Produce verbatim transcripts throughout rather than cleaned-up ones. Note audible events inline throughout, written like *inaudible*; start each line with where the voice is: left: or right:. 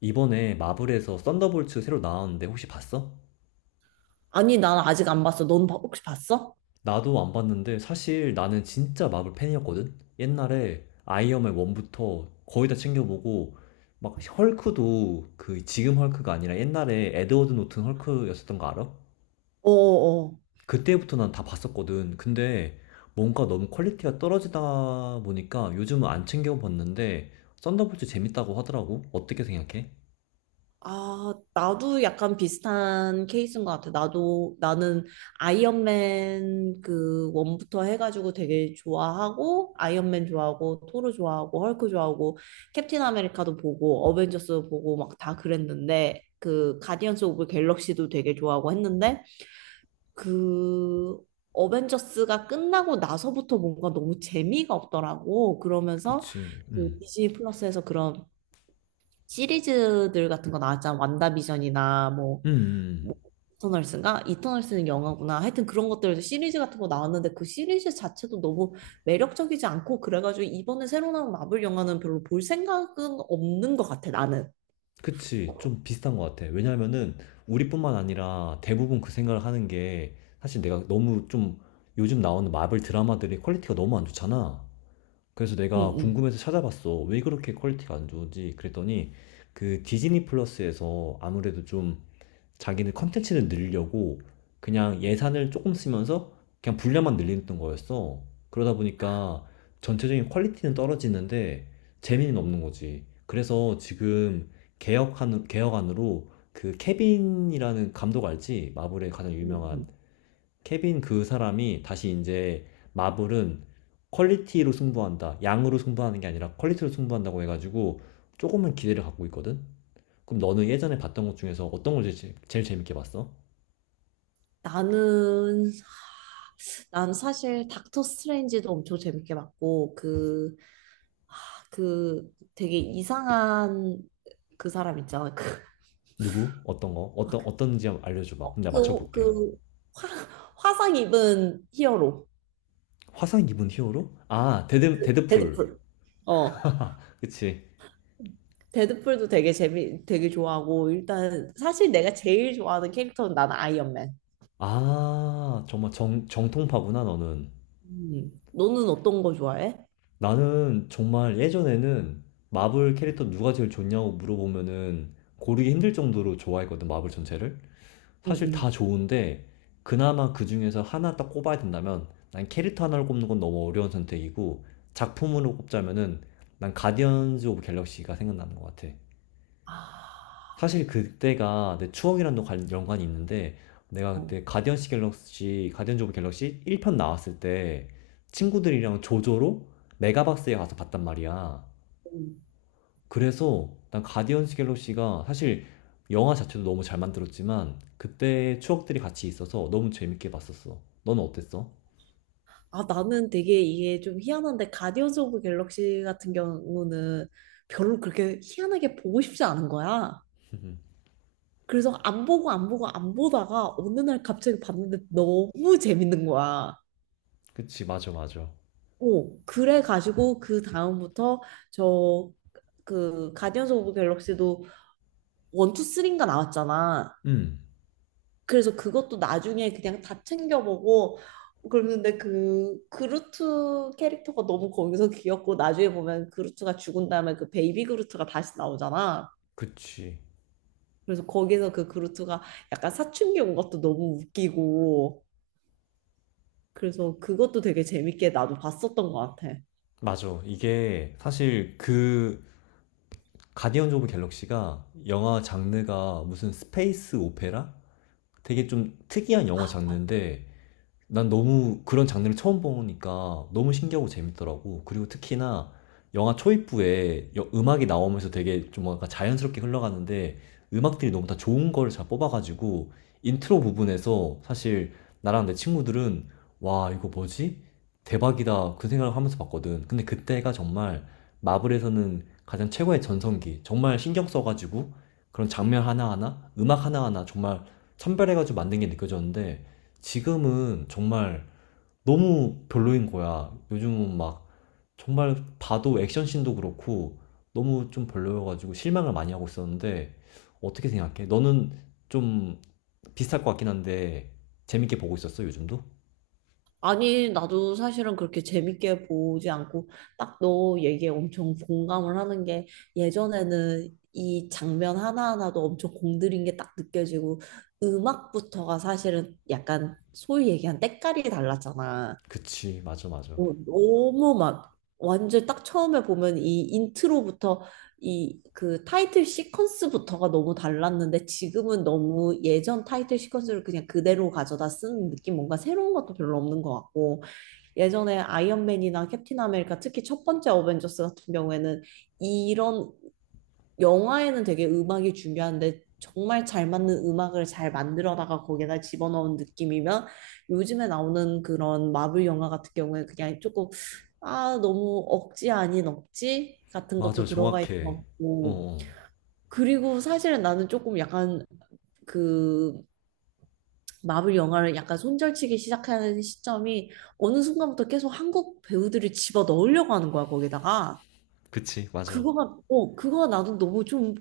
left: 이번에 마블에서 썬더볼츠 새로 나왔는데 혹시 봤어?
right: 아니, 난 아직 안 봤어. 넌 봐- 혹시 봤어?
left: 나도 안 봤는데 사실 나는 진짜 마블 팬이었거든? 옛날에 아이언맨 일부터 거의 다 챙겨보고 막 헐크도 그 지금 헐크가 아니라 옛날에 에드워드 노튼 헐크였었던 거 알아?
right: 어어.
left: 그때부터 난 다 봤었거든. 근데 뭔가 너무 퀄리티가 떨어지다 보니까 요즘은 안 챙겨봤는데 썬더볼츠 재밌다고 하더라고. 어떻게 생각해?
right: 아, 나도 약간 비슷한 케이스인 것 같아. 나도, 나는 아이언맨 그 원부터 해가지고 되게 좋아하고, 아이언맨 좋아하고, 토르 좋아하고, 헐크 좋아하고, 캡틴 아메리카도 보고, 어벤져스 보고 막 다 그랬는데, 그 가디언스 오브 갤럭시도 되게 좋아하고 했는데, 그 어벤져스가 끝나고 나서부터 뭔가 너무 재미가 없더라고. 그러면서
left: 그치.
right: 그
left: 음.
right: 디즈니 플러스에서 그런 시리즈들 같은 거 나왔잖아. 완다비전이나 뭐,
left: 음.
right: 뭐
left: 음.
right: 이터널스인가? 이터널스는 영화구나. 하여튼 그런 것들 시리즈 같은 거 나왔는데 그 시리즈 자체도 너무 매력적이지 않고 그래가지고 이번에 새로 나온 마블 영화는 별로 볼 생각은 없는 것 같아, 나는.
left: 그치, 좀 비슷한 것 같아. 왜냐면은 우리뿐만 아니라 대부분 그 생각을 하는 게 사실 내가 너무 좀 요즘 나오는 마블 드라마들이 퀄리티가 너무 안 좋잖아. 그래서
right: 응,
left: 내가
right: 응.
left: 궁금해서 찾아봤어. 왜 그렇게 퀄리티가 안 좋은지. 그랬더니 그 디즈니 플러스에서 아무래도 좀 자기는 컨텐츠를 늘려고 그냥 예산을 조금 쓰면서 그냥 분량만 늘리던 거였어. 그러다 보니까 전체적인 퀄리티는 떨어지는데 재미는 없는 거지. 그래서 지금 개혁한, 개혁안으로 그 케빈이라는 감독 알지? 마블의 가장 유명한
right: 응,
left: 케빈 그 사람이 다시 이제 마블은 퀄리티로 승부한다. 양으로 승부하는 게 아니라 퀄리티로 승부한다고 해가지고 조금은 기대를 갖고 있거든? 그럼 너는 예전에 봤던 것 중에서 어떤 걸 제일, 제일 재밌게 봤어?
right: 나는 난 사실 닥터 스트레인지도 엄청 재밌게 봤고 그, 아, 그 되게 이상한 그 사람 있잖아. 그,
left: 누구? 어떤 거?
right: 아,
left: 어떤
right: 그,
left: 어떤지 알려줘봐. 그럼 내가
right: 그,
left: 맞춰볼게.
right: 그 화, 화상 입은 히어로
left: 화상 입은 히어로? 아, 데드 데드풀.
right: 데드풀. 어.
left: *laughs* 그치.
right: 데드풀도 되게 재미 되게 좋아하고 일단 사실 내가 제일 좋아하는 캐릭터는 난 아이언맨.
left: 아, 정말 정 정통파구나 너는.
right: 음. 너는 어떤 거 좋아해?
left: 나는 정말 예전에는 마블 캐릭터 누가 제일 좋냐고 물어보면은 고르기 힘들 정도로 좋아했거든, 마블 전체를. 사실 다
right: 응응.
left: 좋은데 그나마 그 중에서 하나 딱 꼽아야 된다면 난 캐릭터 하나를 꼽는 건 너무 어려운 선택이고 작품으로 꼽자면은 난 가디언즈 오브 갤럭시가 생각나는 것 같아.
right: 아.
left: 사실 그때가 내 추억이랑도 관- 연관이 있는데 내가
right: 어.
left: 그때 가디언즈 갤럭시 가디언즈 오브 갤럭시 일 편 나왔을 때 친구들이랑 조조로 메가박스에 가서 봤단 말이야. 그래서 난 가디언즈 갤럭시가 사실 영화 자체도 너무 잘 만들었지만 그때의 추억들이 같이 있어서 너무 재밌게 봤었어. 너는 어땠어?
right: 아, 나는 되게 이게 좀 희한한데, 가디언즈 오브 갤럭시 같은 경우는 별로 그렇게 희한하게 보고 싶지 않은 거야.
left: *laughs*
right: 그래서 안 보고 안 보고 안 보다가 어느 날 갑자기 봤는데 너무 재밌는 거야.
left: 그치, 맞아, 맞아.
right: 오, 그래가지고 그 다음부터 저 그 가디언즈 오브 갤럭시도 원투 쓰리인가 나왔잖아.
left: 음,
right: 그래서 그것도 나중에 그냥 다 챙겨보고 그러는데 그 그루트 캐릭터가 너무 거기서 귀엽고 나중에 보면 그루트가 죽은 다음에 그 베이비 그루트가 다시 나오잖아.
left: 그치.
right: 그래서 거기서 그 그루트가 약간 사춘기 온 것도 너무 웃기고 그래서 그것도 되게 재밌게 나도 봤었던 것 같아.
left: 맞아. 이게 사실 그 가디언즈 오브 갤럭시가 영화 장르가 무슨 스페이스 오페라? 되게 좀 특이한 영화 장르인데 난 너무 그런 장르를 처음 보니까 너무 신기하고 재밌더라고. 그리고 특히나 영화 초입부에 여- 음악이 나오면서 되게 좀 뭔가 자연스럽게 흘러가는데 음악들이 너무 다 좋은 걸 잘 뽑아가지고 인트로 부분에서 사실 나랑 내 친구들은 와, 이거 뭐지? 대박이다. 그 생각을 하면서 봤거든. 근데 그때가 정말 마블에서는 가장 최고의 전성기. 정말 신경 써가지고 그런 장면 하나하나, 음악 하나하나 정말 선별해가지고 만든 게 느껴졌는데 지금은 정말 너무 별로인 거야. 요즘은 막 정말 봐도 액션씬도 그렇고 너무 좀 별로여가지고 실망을 많이 하고 있었는데 어떻게 생각해? 너는 좀 비슷할 것 같긴 한데 재밌게 보고 있었어, 요즘도?
right: 아니, 나도 사실은 그렇게 재밌게 보지 않고 딱 너 얘기에 엄청 공감을 하는 게 예전에는 이 장면 하나하나도 엄청 공들인 게 딱 느껴지고 음악부터가 사실은 약간 소위 얘기한 때깔이 달랐잖아.
left: 그치, 맞아, 맞아.
right: 어, 너무 막 완전 딱 처음에 보면 이 인트로부터 이 그 타이틀 시퀀스부터가 너무 달랐는데 지금은 너무 예전 타이틀 시퀀스를 그냥 그대로 가져다 쓴 느낌 뭔가 새로운 것도 별로 없는 것 같고 예전에 아이언맨이나 캡틴 아메리카 특히 첫 번째 어벤져스 같은 경우에는 이런 영화에는 되게 음악이 중요한데 정말 잘 맞는 음악을 잘 만들어다가 거기에다 집어넣은 느낌이면 요즘에 나오는 그런 마블 영화 같은 경우에 그냥 조금 아, 너무 억지 아닌 억지 같은
left: 맞아,
right: 것도 들어가 있는 것
left: 정확해. 어,
right: 같고
left: 어.
right: 그리고 사실 나는 조금 약간 그 마블 영화를 약간 손절치기 시작하는 시점이 어느 순간부터 계속 한국 배우들을 집어 넣으려고 하는 거야, 거기다가.
left: 그치, 맞아.
right: 그거가, 어, 그거가 나도 너무 좀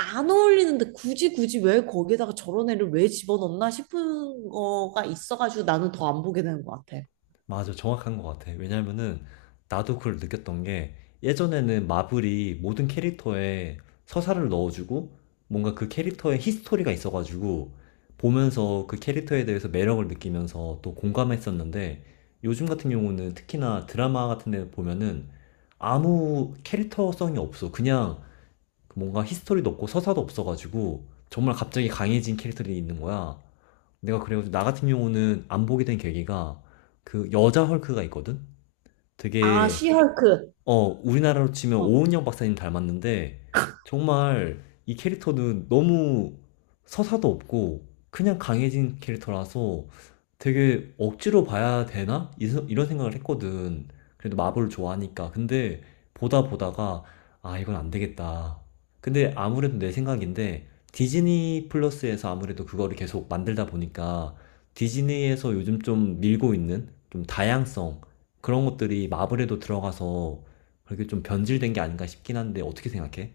right: 안 어울리는데 굳이 굳이 왜 거기다가 저런 애를 왜 집어넣나 싶은 거가 있어가지고 나는 더 안 보게 되는 것 같아.
left: 맞아, 정확한 것 같아. 왜냐면은 나도 그걸 느꼈던 게 예전에는 마블이 모든 캐릭터에 서사를 넣어주고 뭔가 그 캐릭터의 히스토리가 있어가지고 보면서 그 캐릭터에 대해서 매력을 느끼면서 또 공감했었는데 요즘 같은 경우는 특히나 드라마 같은 데 보면은 아무 캐릭터성이 없어. 그냥 뭔가 히스토리도 없고 서사도 없어가지고 정말 갑자기 강해진 캐릭터들이 있는 거야. 내가 그래가지고 나 같은 경우는 안 보게 된 계기가 그 여자 헐크가 있거든?
right: 아,
left: 되게
right: 시헐크.
left: 어, 우리나라로 치면 오은영 박사님 닮았는데, 정말 이 캐릭터는 너무 서사도 없고, 그냥 강해진 캐릭터라서 되게 억지로 봐야 되나? 이 세- 이런 생각을 했거든. 그래도 마블 좋아하니까. 근데 보다 보다가, 아, 이건 안 되겠다. 근데 아무래도 내 생각인데, 디즈니 플러스에서 아무래도 그거를 계속 만들다 보니까, 디즈니에서 요즘 좀 밀고 있는 좀 다양성, 그런 것들이 마블에도 들어가서 그렇게 좀 변질된 게 아닌가 싶긴 한데 어떻게 생각해?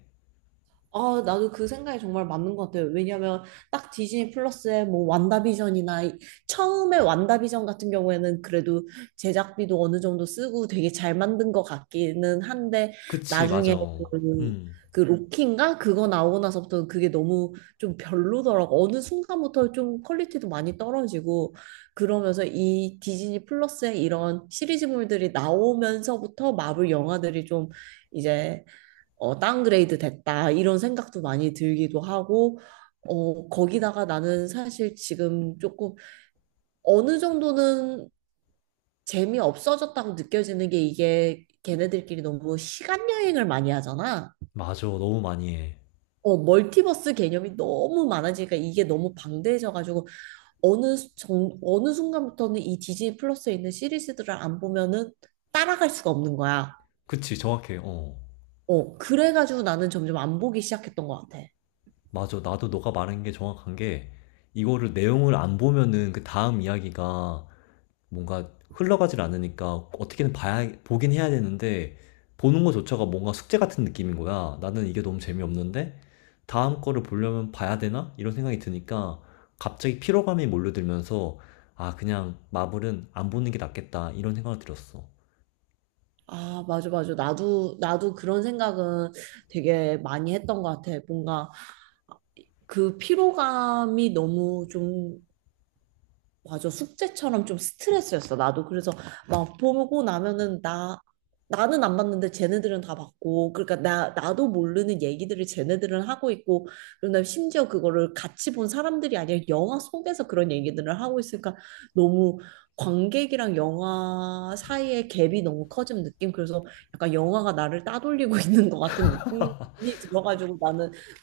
right: 아, 나도 그 생각이 정말 맞는 것 같아요. 왜냐면 딱 디즈니 플러스에 뭐 완다비전이나 이- 처음에 완다비전 같은 경우에는 그래도 제작비도 어느 정도 쓰고 되게 잘 만든 것 같기는 한데
left: 그치, 맞아.
right: 나중에 그,
left: 음,
right: 그 음. 로키인가? 그거 나오고 나서부터 그게 너무 좀 별로더라고. 어느 순간부터 좀 퀄리티도 많이 떨어지고 그러면서 이 디즈니 플러스에 이런 시리즈물들이 나오면서부터 마블 영화들이 좀 이제 어, 다운그레이드 됐다, 이런 생각도 많이 들기도 하고, 어, 거기다가 나는 사실 지금 조금 어느 정도는 재미없어졌다고 느껴지는 게 이게 걔네들끼리 너무 시간 여행을 많이 하잖아.
left: 맞아. 너무 많이 해.
right: 어, 멀티버스 개념이 너무 많아지니까 이게 너무 방대해져가지고 어느 수- 정, 어느 순간부터는 이 디즈니 플러스에 있는 시리즈들을 안 보면은 따라갈 수가 없는 거야.
left: 그치, 정확해. 어.
right: 어, 그래가지고 나는 점점 안 보기 시작했던 것 같아.
left: 맞아. 나도 너가 말한 게 정확한 게 이거를 내용을 안 보면은 그 다음 이야기가 뭔가 흘러가질 않으니까 어떻게든 봐야, 보긴 해야 되는데, 보는 것조차가 뭔가 숙제 같은 느낌인 거야. 나는 이게 너무 재미없는데, 다음 거를 보려면 봐야 되나? 이런 생각이 드니까, 갑자기 피로감이 몰려들면서, 아, 그냥 마블은 안 보는 게 낫겠다. 이런 생각을 들었어.
right: 아, 맞아, 맞아. 나도, 나도 그런 생각은 되게 많이 했던 것 같아. 뭔가 그 피로감이 너무 좀 맞아. 숙제처럼 좀 스트레스였어. 나도 그래서 막 보고 나면은 나 나는 안 봤는데 쟤네들은 다 봤고 그러니까 나 나도 모르는 얘기들을 쟤네들은 하고 있고 그다음에 심지어 그거를 같이 본 사람들이 아니라 영화 속에서 그런 얘기들을 하고 있으니까 너무 관객이랑 영화 사이의 갭이 너무 커진 느낌. 그래서 약간 영화가 나를 따돌리고 *laughs* 있는 것 같은 느낌이 들어가지고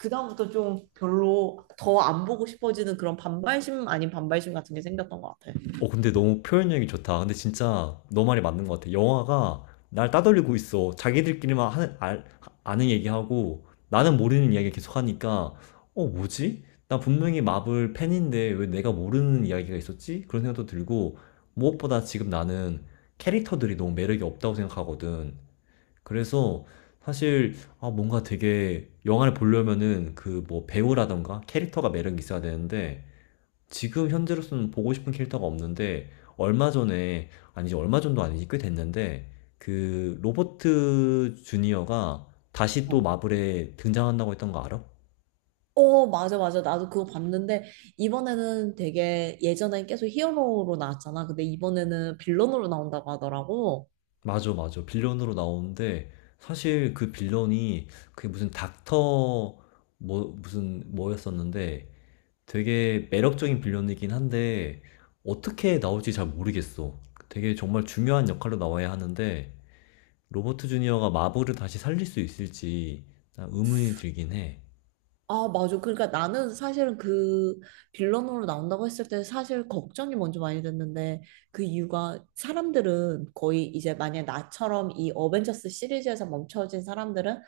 right: 그다음부터 좀 별로 더 안 보고 싶어지는 그런 반발심 아닌 반발심 같은 게 생겼던 것 같아.
left: 어, 근데 너무 표현력이 좋다. 근데 진짜 너 말이 맞는 것 같아. 영화가 날 따돌리고 있어. 자기들끼리만 하는, 알, 아는 얘기하고 나는 모르는 이야기 계속하니까 어, 뭐지? 나 분명히 마블 팬인데 왜 내가 모르는 이야기가 있었지? 그런 생각도 들고 무엇보다 지금 나는 캐릭터들이 너무 매력이 없다고 생각하거든. 그래서 사실 아, 뭔가 되게 영화를 보려면은 그 뭐 배우라던가 캐릭터가 매력이 있어야 되는데 지금 현재로서는 보고 싶은 캐릭터가 없는데 얼마 전에 아니지 얼마 전도 아니지 꽤 됐는데 그 로버트 주니어가 다시 또
right: 어.
left: 마블에 등장한다고 했던 거 알아?
right: 어, 맞아, 맞아. 나도 그거 봤는데, 이번에는 되게 예전엔 계속 히어로로 나왔잖아. 근데 이번에는 빌런으로 나온다고 하더라고.
left: 맞아, 맞아, 빌런으로 나오는데 사실 그 빌런이 그게 무슨 닥터 뭐 무슨 뭐였었는데 되게 매력적인 빌런이긴 한데 어떻게 나올지 잘 모르겠어. 되게 정말 중요한 역할로 나와야 하는데 로버트 주니어가 마블을 다시 살릴 수 있을지 의문이 들긴 해.
right: 아, 맞아. 그러니까 나는 사실은 그 빌런으로 나온다고 했을 때 사실 걱정이 먼저 많이 됐는데 그 이유가 사람들은 거의 이제 만약 나처럼 이 어벤져스 시리즈에서 멈춰진 사람들은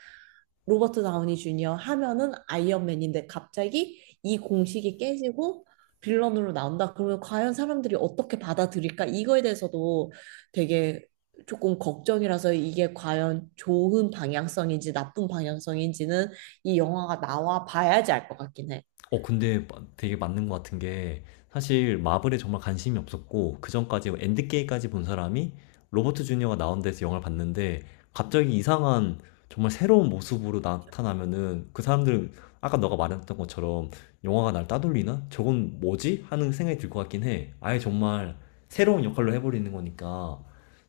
right: 로버트 다우니 주니어 하면은 아이언맨인데 갑자기 이 공식이 깨지고 빌런으로 나온다. 그러면 과연 사람들이 어떻게 받아들일까? 이거에 대해서도 되게 조금 걱정이라서 이게 과연 좋은 방향성인지 나쁜 방향성인지는 이 영화가 나와 봐야지 알 것 같긴 해.
left: 어, 근데 되게 맞는 것 같은 게 사실 마블에 정말 관심이 없었고 그 전까지 엔드게임까지 본 사람이 로버트 주니어가 나온 데서 영화를 봤는데 갑자기 이상한 정말 새로운 모습으로 나타나면은 그 사람들은 아까 너가 말했던 것처럼 영화가 날 따돌리나? 저건 뭐지? 하는 생각이 들 것 같긴 해. 아예 정말 새로운 역할로 해버리는 거니까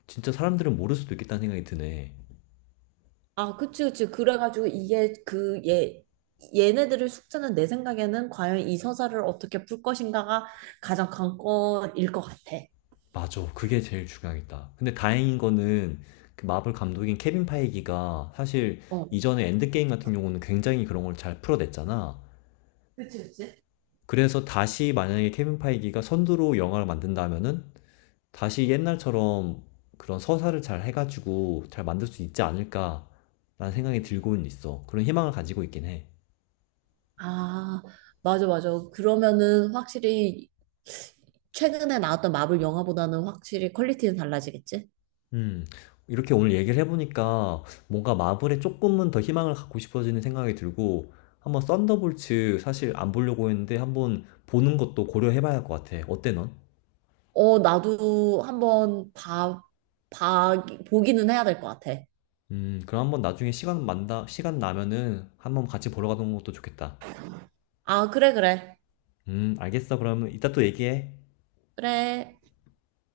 left: 진짜 사람들은 모를 수도 있겠다는 생각이 드네.
right: 아, 그치, 그치. 그래가지고 이게 그 얘, 얘네들의 숙제는 내 생각에는 과연 이 서사를 어떻게 풀 것인가가 가장 관건일 것 같아.
left: 맞아. 그게 제일 중요하겠다. 근데 다행인 거는 그 마블 감독인 케빈 파이기가 사실
right: 어.
left: 이전에 엔드게임 같은 경우는 굉장히 그런 걸 잘 풀어냈잖아.
right: 그치, 그치?
left: 그래서 다시 만약에 케빈 파이기가 선두로 영화를 만든다면은 다시 옛날처럼 그런 서사를 잘 해가지고 잘 만들 수 있지 않을까라는 생각이 들고는 있어. 그런 희망을 가지고 있긴 해.
right: 아, 맞아, 맞아. 그러면은 확실히 최근에 나왔던 마블 영화보다는 확실히 퀄리티는 달라지겠지?
left: 음, 이렇게 오늘 얘기를 해보니까 뭔가 마블에 조금은 더 희망을 갖고 싶어지는 생각이 들고 한번 썬더볼츠 사실 안 보려고 했는데 한번 보는 것도 고려해봐야 할 것 같아. 어때 넌?
right: 어, 나도 한번 봐, 봐, 보기는 해야 될 것 같아.
left: 음, 그럼 한번 나중에 시간 만다, 시간 나면은 한번 같이 보러 가는 것도 좋겠다.
right: 아, 그래, 그래.
left: 음, 알겠어. 그러면 이따 또 얘기해.
right: 그래.